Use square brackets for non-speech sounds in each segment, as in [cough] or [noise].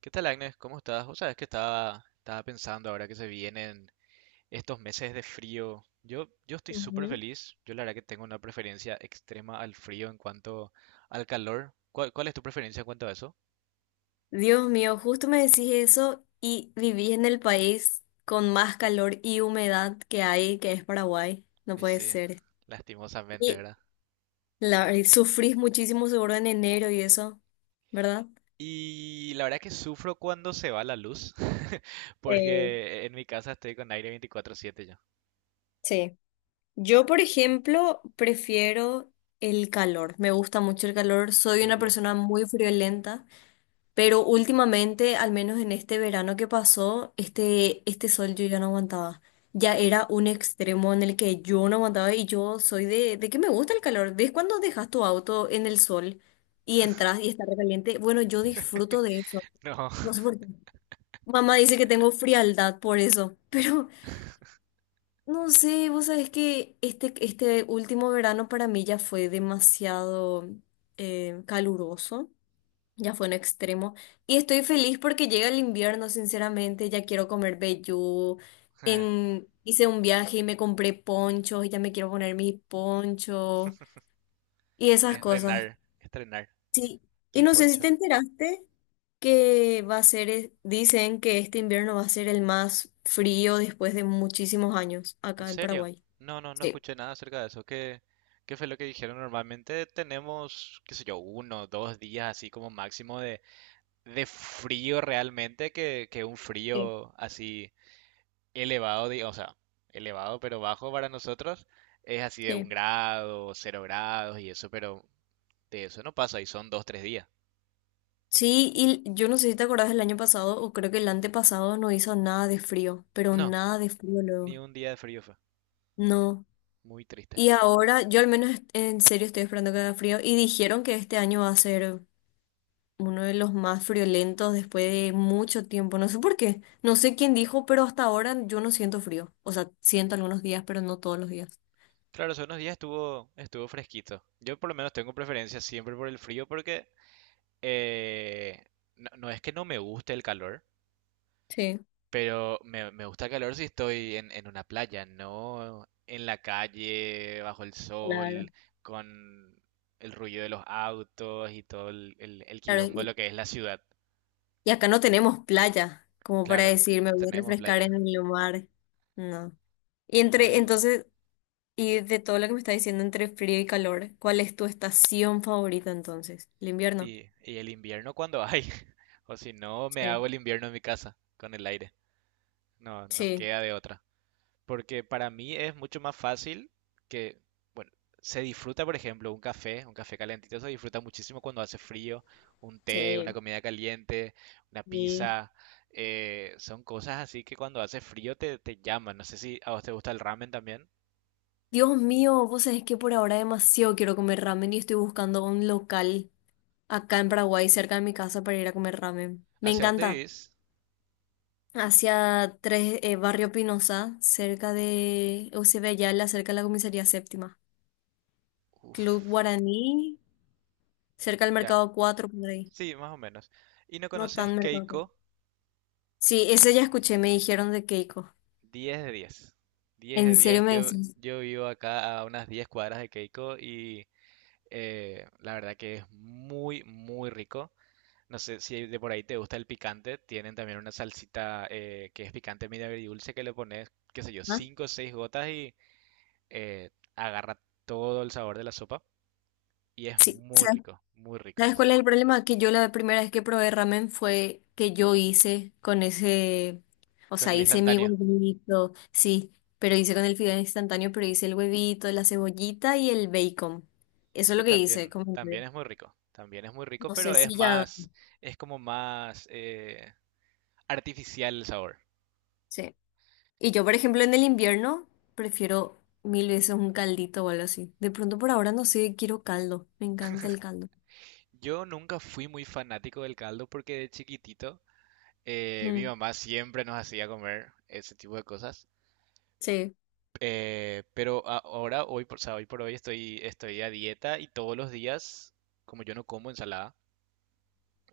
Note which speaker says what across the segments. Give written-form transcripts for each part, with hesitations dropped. Speaker 1: ¿Qué tal, Agnes? ¿Cómo estás? O sabes que estaba pensando ahora que se vienen estos meses de frío. Yo estoy súper
Speaker 2: Ujú.
Speaker 1: feliz. Yo la verdad que tengo una preferencia extrema al frío en cuanto al calor. ¿Cuál es tu preferencia en cuanto a eso?
Speaker 2: Dios mío, justo me decís eso y viví en el país con más calor y humedad que hay, que es Paraguay. No
Speaker 1: Y
Speaker 2: puede
Speaker 1: sí,
Speaker 2: ser.
Speaker 1: lastimosamente,
Speaker 2: Y
Speaker 1: ¿verdad?
Speaker 2: y sufrís muchísimo seguro en enero y eso, ¿verdad?
Speaker 1: Y la verdad que sufro cuando se va la luz, [laughs]
Speaker 2: Eh,
Speaker 1: porque en mi casa estoy con aire 24/7 yo.
Speaker 2: sí. Yo, por ejemplo, prefiero el calor. Me gusta mucho el calor. Soy una
Speaker 1: ¿Serio?
Speaker 2: persona muy friolenta. Pero últimamente, al menos en este verano que pasó, este sol yo ya no aguantaba. Ya era un extremo en el que yo no aguantaba y yo soy de que me gusta el calor. ¿Ves cuando dejas tu auto en el sol y entras y está recaliente? Bueno, yo
Speaker 1: [laughs]
Speaker 2: disfruto de eso.
Speaker 1: No,
Speaker 2: No sé por qué. Mamá dice que tengo frialdad por eso, [laughs] pero no sé, vos sabés que este último verano para mí ya fue demasiado caluroso. Ya fue un extremo. Y estoy feliz porque llega el invierno, sinceramente. Ya quiero comer vellú.
Speaker 1: [laughs]
Speaker 2: Hice un viaje y me compré ponchos y ya me quiero poner mis ponchos y esas cosas.
Speaker 1: estrenar
Speaker 2: Sí. Y
Speaker 1: el
Speaker 2: no sé si te
Speaker 1: poncho.
Speaker 2: enteraste que va a ser, dicen que este invierno va a ser el más frío después de muchísimos años
Speaker 1: ¿En
Speaker 2: acá en
Speaker 1: serio?
Speaker 2: Paraguay.
Speaker 1: No, no, no
Speaker 2: Sí.
Speaker 1: escuché nada acerca de eso. ¿Qué, qué fue lo que dijeron? Normalmente tenemos, qué sé yo, uno, dos días así como máximo de frío realmente, que un
Speaker 2: Sí.
Speaker 1: frío así elevado, o sea, elevado pero bajo para nosotros es así de
Speaker 2: Sí.
Speaker 1: un grado, cero grados y eso, pero de eso no pasa y son dos, tres días.
Speaker 2: Sí, y yo no sé si te acordás del año pasado o creo que el antepasado no hizo nada de frío, pero
Speaker 1: No,
Speaker 2: nada de frío
Speaker 1: ni
Speaker 2: luego.
Speaker 1: un día de frío fue.
Speaker 2: No.
Speaker 1: Muy triste.
Speaker 2: Y ahora, yo al menos en serio estoy esperando que haga frío. Y dijeron que este año va a ser uno de los más friolentos después de mucho tiempo. No sé por qué. No sé quién dijo, pero hasta ahora yo no siento frío. O sea, siento algunos días, pero no todos los días.
Speaker 1: Claro, hace unos días estuvo fresquito. Yo por lo menos tengo preferencia siempre por el frío porque... Eh, no, no es que no me guste el calor,
Speaker 2: Sí.
Speaker 1: pero me gusta el calor si estoy en una playa, no en la calle, bajo el
Speaker 2: Claro.
Speaker 1: sol, con el ruido de los autos y todo el
Speaker 2: Claro,
Speaker 1: quilombo de lo que es la ciudad.
Speaker 2: y acá no tenemos playa, como para
Speaker 1: Claro,
Speaker 2: decir, me
Speaker 1: no
Speaker 2: voy a
Speaker 1: tenemos
Speaker 2: refrescar
Speaker 1: playa.
Speaker 2: en el mar. No.
Speaker 1: No hay- br-
Speaker 2: Entonces, y de todo lo que me está diciendo entre frío y calor, ¿cuál es tu estación favorita entonces? ¿El invierno?
Speaker 1: Y, y el invierno cuando hay. [laughs] O si no, me
Speaker 2: Sí.
Speaker 1: hago el invierno en mi casa, con el aire. No, no
Speaker 2: Sí.
Speaker 1: queda de otra. Porque para mí es mucho más fácil que, bueno, se disfruta, por ejemplo, un café calentito se disfruta muchísimo cuando hace frío, un té, una
Speaker 2: Sí.
Speaker 1: comida caliente, una
Speaker 2: Sí.
Speaker 1: pizza, son cosas así que cuando hace frío te llaman. No sé si a vos te gusta el ramen también.
Speaker 2: Dios mío, vos sabés que por ahora demasiado quiero comer ramen y estoy buscando un local acá en Paraguay, cerca de mi casa, para ir a comer ramen. Me
Speaker 1: ¿Hacia dónde
Speaker 2: encanta.
Speaker 1: vivís?
Speaker 2: Hacia tres, Barrio Pinoza, cerca de Eusebio Ayala, cerca de la comisaría séptima. Club
Speaker 1: Uf,
Speaker 2: Guaraní, cerca del
Speaker 1: ya,
Speaker 2: Mercado cuatro por ahí.
Speaker 1: sí, más o menos. ¿Y no
Speaker 2: No
Speaker 1: conoces
Speaker 2: tan Mercado 4.
Speaker 1: Keiko?
Speaker 2: Sí, ese ya escuché, me dijeron de Keiko.
Speaker 1: Diez de diez, 10 de
Speaker 2: ¿En serio
Speaker 1: diez.
Speaker 2: me decís?
Speaker 1: Yo vivo acá a unas 10 cuadras de Keiko y la verdad que es muy, muy rico. No sé si de por ahí te gusta el picante. Tienen también una salsita que es picante medio agridulce que le pones, qué sé yo,
Speaker 2: ¿Ah?
Speaker 1: 5 o 6 gotas y eh, agarra todo el sabor de la sopa. Y es
Speaker 2: Sí.
Speaker 1: muy rico, muy rico.
Speaker 2: ¿Sabes cuál es el problema? Que yo la primera vez que probé ramen fue que yo hice con ese, o
Speaker 1: Con
Speaker 2: sea,
Speaker 1: el
Speaker 2: hice mi
Speaker 1: instantáneo,
Speaker 2: huevito, sí, pero hice con el fideo instantáneo, pero hice el huevito, la cebollita y el bacon. Eso es
Speaker 1: que
Speaker 2: lo que hice, como que
Speaker 1: también es muy rico. También es muy rico,
Speaker 2: no
Speaker 1: pero
Speaker 2: sé
Speaker 1: es
Speaker 2: si ya,
Speaker 1: más, es como más artificial el sabor.
Speaker 2: sí. Y yo, por ejemplo, en el invierno prefiero mil veces un caldito o algo así. De pronto por ahora no sé, quiero caldo, me encanta el caldo.
Speaker 1: Yo nunca fui muy fanático del caldo porque de chiquitito mi
Speaker 2: Mm,
Speaker 1: mamá siempre nos hacía comer ese tipo de cosas.
Speaker 2: sí,
Speaker 1: Ahora, o sea, hoy por hoy estoy a dieta y todos los días, como yo no como ensalada,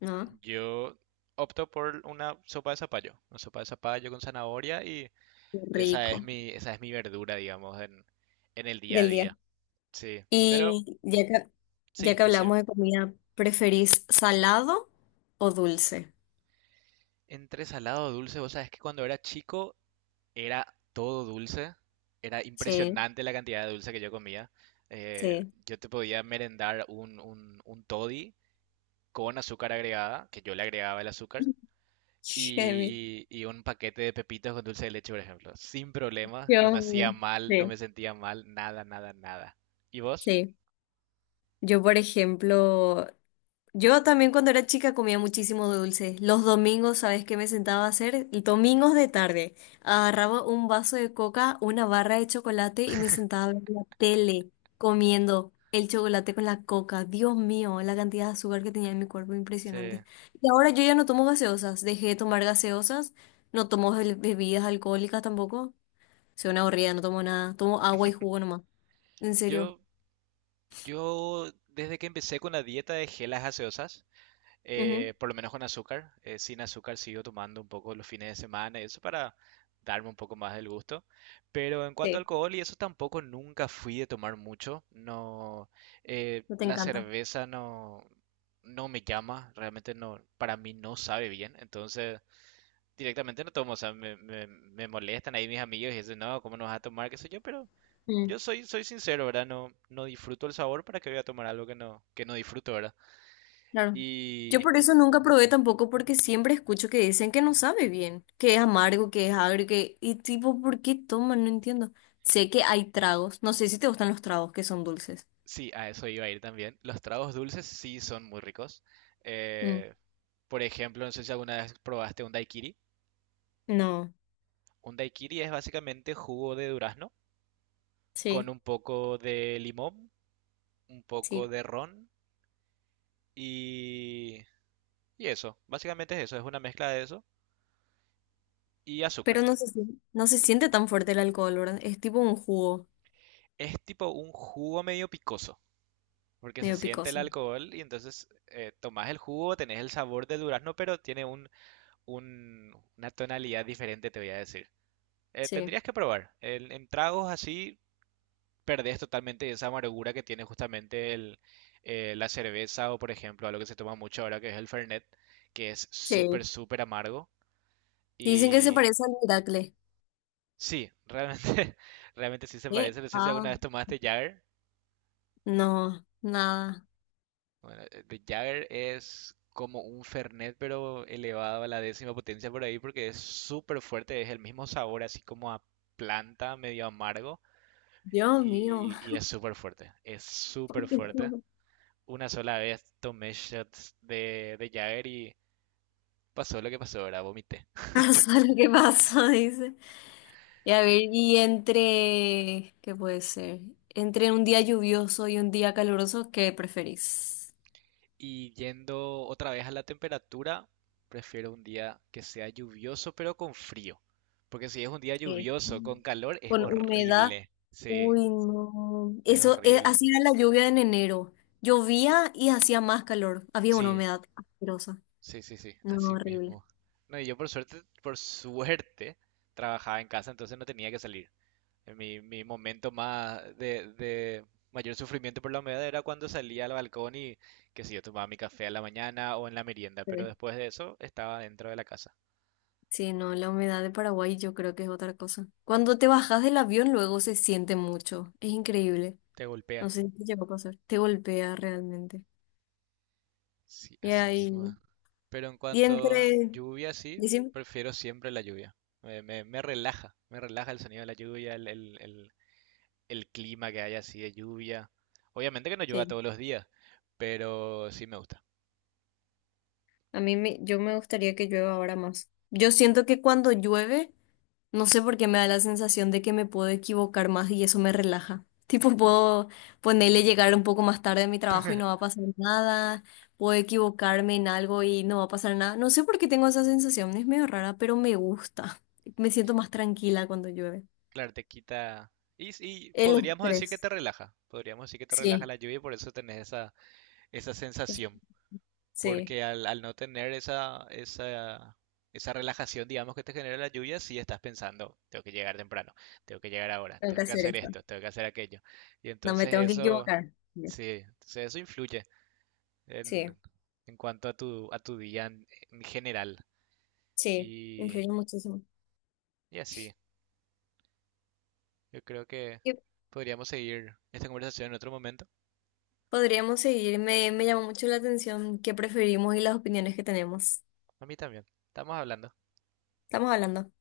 Speaker 2: ¿no?
Speaker 1: yo opto por una sopa de zapallo. Una sopa de zapallo con zanahoria y
Speaker 2: Qué Rico.
Speaker 1: esa es mi verdura, digamos, en el día a
Speaker 2: Del día.
Speaker 1: día. Sí, pero
Speaker 2: Y ya que, ya
Speaker 1: sí,
Speaker 2: que
Speaker 1: decir,
Speaker 2: hablamos de comida, ¿preferís salado o dulce?
Speaker 1: entre salado o dulce, vos sabés que cuando era chico era todo dulce. Era
Speaker 2: Sí,
Speaker 1: impresionante la cantidad de dulce que yo comía.
Speaker 2: sí.
Speaker 1: Yo te podía merendar un toddy con azúcar agregada, que yo le agregaba el azúcar,
Speaker 2: [laughs] Heavy.
Speaker 1: y un paquete de pepitas con dulce de leche, por ejemplo. Sin problema, no me
Speaker 2: Dios
Speaker 1: hacía mal, no me
Speaker 2: Sí,
Speaker 1: sentía mal, nada, nada, nada. ¿Y vos?
Speaker 2: sí. Yo, por ejemplo, Yo también cuando era chica comía muchísimo dulce. Los domingos, ¿sabes qué me sentaba a hacer? Domingos de tarde. Agarraba un vaso de coca, una barra de chocolate y me sentaba a ver la tele comiendo el chocolate con la coca. Dios mío, la cantidad de azúcar que tenía en mi cuerpo,
Speaker 1: Sí.
Speaker 2: impresionante. Y ahora yo ya no tomo gaseosas. Dejé de tomar gaseosas. No tomo bebidas alcohólicas tampoco. Soy una aburrida, no tomo nada. Tomo agua y jugo nomás. En serio.
Speaker 1: Yo, yo, desde que empecé con la dieta de gelas gaseosas,
Speaker 2: Ujú,
Speaker 1: por lo menos con azúcar. Sin azúcar sigo tomando un poco los fines de semana y eso para darme un poco más del gusto. Pero en cuanto a
Speaker 2: sí,
Speaker 1: alcohol y eso tampoco nunca fui de tomar mucho. No,
Speaker 2: no te
Speaker 1: la
Speaker 2: encanta.
Speaker 1: cerveza no, no me llama, realmente no, para mí no sabe bien. Entonces directamente no tomo, o sea, me molestan ahí mis amigos y dicen, no, ¿cómo no vas a tomar? ¿Qué sé yo? Pero yo soy, soy sincero, ¿verdad? No, no disfruto el sabor para que voy a tomar algo que no disfruto, ¿verdad?
Speaker 2: Claro. Yo
Speaker 1: Y
Speaker 2: por eso nunca probé tampoco porque siempre escucho que dicen que no sabe bien, que es amargo, que es agrio, que... Y tipo, ¿por qué toman? No entiendo. Sé que hay tragos. No sé si te gustan los tragos que son dulces.
Speaker 1: sí, a eso iba a ir también. Los tragos dulces sí son muy ricos.
Speaker 2: Mm,
Speaker 1: Eh, por ejemplo, no sé si alguna vez probaste un daiquiri.
Speaker 2: no,
Speaker 1: Un daiquiri es básicamente jugo de durazno con
Speaker 2: sí,
Speaker 1: un poco de limón, un
Speaker 2: sí.
Speaker 1: poco de ron y, y eso. Básicamente es eso, es una mezcla de eso y azúcar.
Speaker 2: Pero [laughs] no se siente tan fuerte el alcohol, ¿verdad? Es tipo un jugo
Speaker 1: Es tipo un jugo medio picoso, porque se
Speaker 2: medio
Speaker 1: siente el
Speaker 2: picoso.
Speaker 1: alcohol y entonces tomás el jugo, tenés el sabor del durazno, pero tiene un, una tonalidad diferente, te voy a decir.
Speaker 2: Sí,
Speaker 1: Tendrías que probar. En tragos así perdés totalmente esa amargura que tiene justamente el, la cerveza o, por ejemplo, algo que se toma mucho ahora que es el Fernet, que es súper,
Speaker 2: sí.
Speaker 1: súper amargo.
Speaker 2: Dicen que se
Speaker 1: Y
Speaker 2: parece al Miracle.
Speaker 1: sí, realmente, [laughs] realmente sí se
Speaker 2: ¿Eh?
Speaker 1: parece. No sé si
Speaker 2: Ah,
Speaker 1: alguna vez tomaste Jagger.
Speaker 2: no, nada.
Speaker 1: Bueno, de Jagger es como un Fernet, pero elevado a la décima potencia por ahí porque es súper fuerte. Es el mismo sabor, así como a planta, medio amargo.
Speaker 2: Dios mío,
Speaker 1: Y es súper fuerte, es
Speaker 2: [laughs]
Speaker 1: súper
Speaker 2: ¿por qué
Speaker 1: fuerte.
Speaker 2: no?
Speaker 1: Una sola vez tomé shots de Jagger y pasó lo que pasó, ahora vomité.
Speaker 2: [laughs] Pasa lo que pasa, dice. Y a ver, ¿qué puede ser? Entre un día lluvioso y un día caluroso, ¿qué preferís?
Speaker 1: Y yendo otra vez a la temperatura, prefiero un día que sea lluvioso pero con frío. Porque si es un día
Speaker 2: Sí.
Speaker 1: lluvioso
Speaker 2: Mm.
Speaker 1: con calor es
Speaker 2: Con humedad.
Speaker 1: horrible. Sí,
Speaker 2: Uy, no.
Speaker 1: es
Speaker 2: Eso,
Speaker 1: horrible.
Speaker 2: así era la lluvia en enero. Llovía y hacía más calor. Había una
Speaker 1: Sí,
Speaker 2: humedad asquerosa.
Speaker 1: sí, sí, sí,
Speaker 2: No,
Speaker 1: así
Speaker 2: horrible.
Speaker 1: mismo. No, y yo por suerte, trabajaba en casa, entonces no tenía que salir. Mi momento más de mayor sufrimiento por la humedad era cuando salía al balcón y, que si yo, tomaba mi café a la mañana o en la merienda, pero
Speaker 2: Sí,
Speaker 1: después de eso estaba dentro de la casa.
Speaker 2: sí, no, la humedad de Paraguay yo creo que es otra cosa. Cuando te bajas del avión luego se siente mucho. Es increíble.
Speaker 1: Te
Speaker 2: No
Speaker 1: golpea.
Speaker 2: sé si te llegó a pasar. Te golpea realmente.
Speaker 1: Sí,
Speaker 2: Y
Speaker 1: así
Speaker 2: ahí.
Speaker 1: mismo. Es. Pero en
Speaker 2: Y
Speaker 1: cuanto a
Speaker 2: entre.
Speaker 1: lluvia, sí,
Speaker 2: Decime.
Speaker 1: prefiero siempre la lluvia. Me relaja el sonido de la lluvia, el clima que hay así de lluvia. Obviamente que no llueva
Speaker 2: Sí,
Speaker 1: todos los días, pero sí me gusta.
Speaker 2: a mí me, yo me gustaría que llueva ahora más. Yo siento que cuando llueve, no sé por qué me da la sensación de que me puedo equivocar más y eso me relaja. [laughs] Tipo, puedo ponerle llegar un poco más tarde a mi trabajo y no
Speaker 1: [laughs]
Speaker 2: va a pasar nada. Puedo equivocarme en algo y no va a pasar nada. No sé por qué tengo esa sensación, es medio rara, pero me gusta. [laughs] Me siento más tranquila cuando llueve.
Speaker 1: Claro, te quita. Y, y
Speaker 2: El
Speaker 1: podríamos decir que
Speaker 2: estrés.
Speaker 1: te relaja. Podríamos decir que te relaja
Speaker 2: Sí,
Speaker 1: la lluvia y por eso tenés esa, esa sensación.
Speaker 2: sí,
Speaker 1: Porque al no tener esa relajación, digamos, que te genera la lluvia, sí estás pensando, tengo que llegar temprano, tengo que llegar ahora,
Speaker 2: tengo que
Speaker 1: tengo que
Speaker 2: hacer
Speaker 1: hacer
Speaker 2: esto.
Speaker 1: esto, tengo que hacer aquello. Y
Speaker 2: No me
Speaker 1: entonces
Speaker 2: tengo que
Speaker 1: eso,
Speaker 2: equivocar.
Speaker 1: sí, entonces eso influye en,
Speaker 2: Sí,
Speaker 1: en cuanto a a tu día en general.
Speaker 2: sí,
Speaker 1: Y,
Speaker 2: influye muchísimo.
Speaker 1: y así, yo creo que podríamos seguir esta conversación en otro momento.
Speaker 2: Podríamos seguir. Me llamó mucho la atención qué preferimos y las opiniones que tenemos.
Speaker 1: A mí también. Estamos hablando.
Speaker 2: Estamos hablando.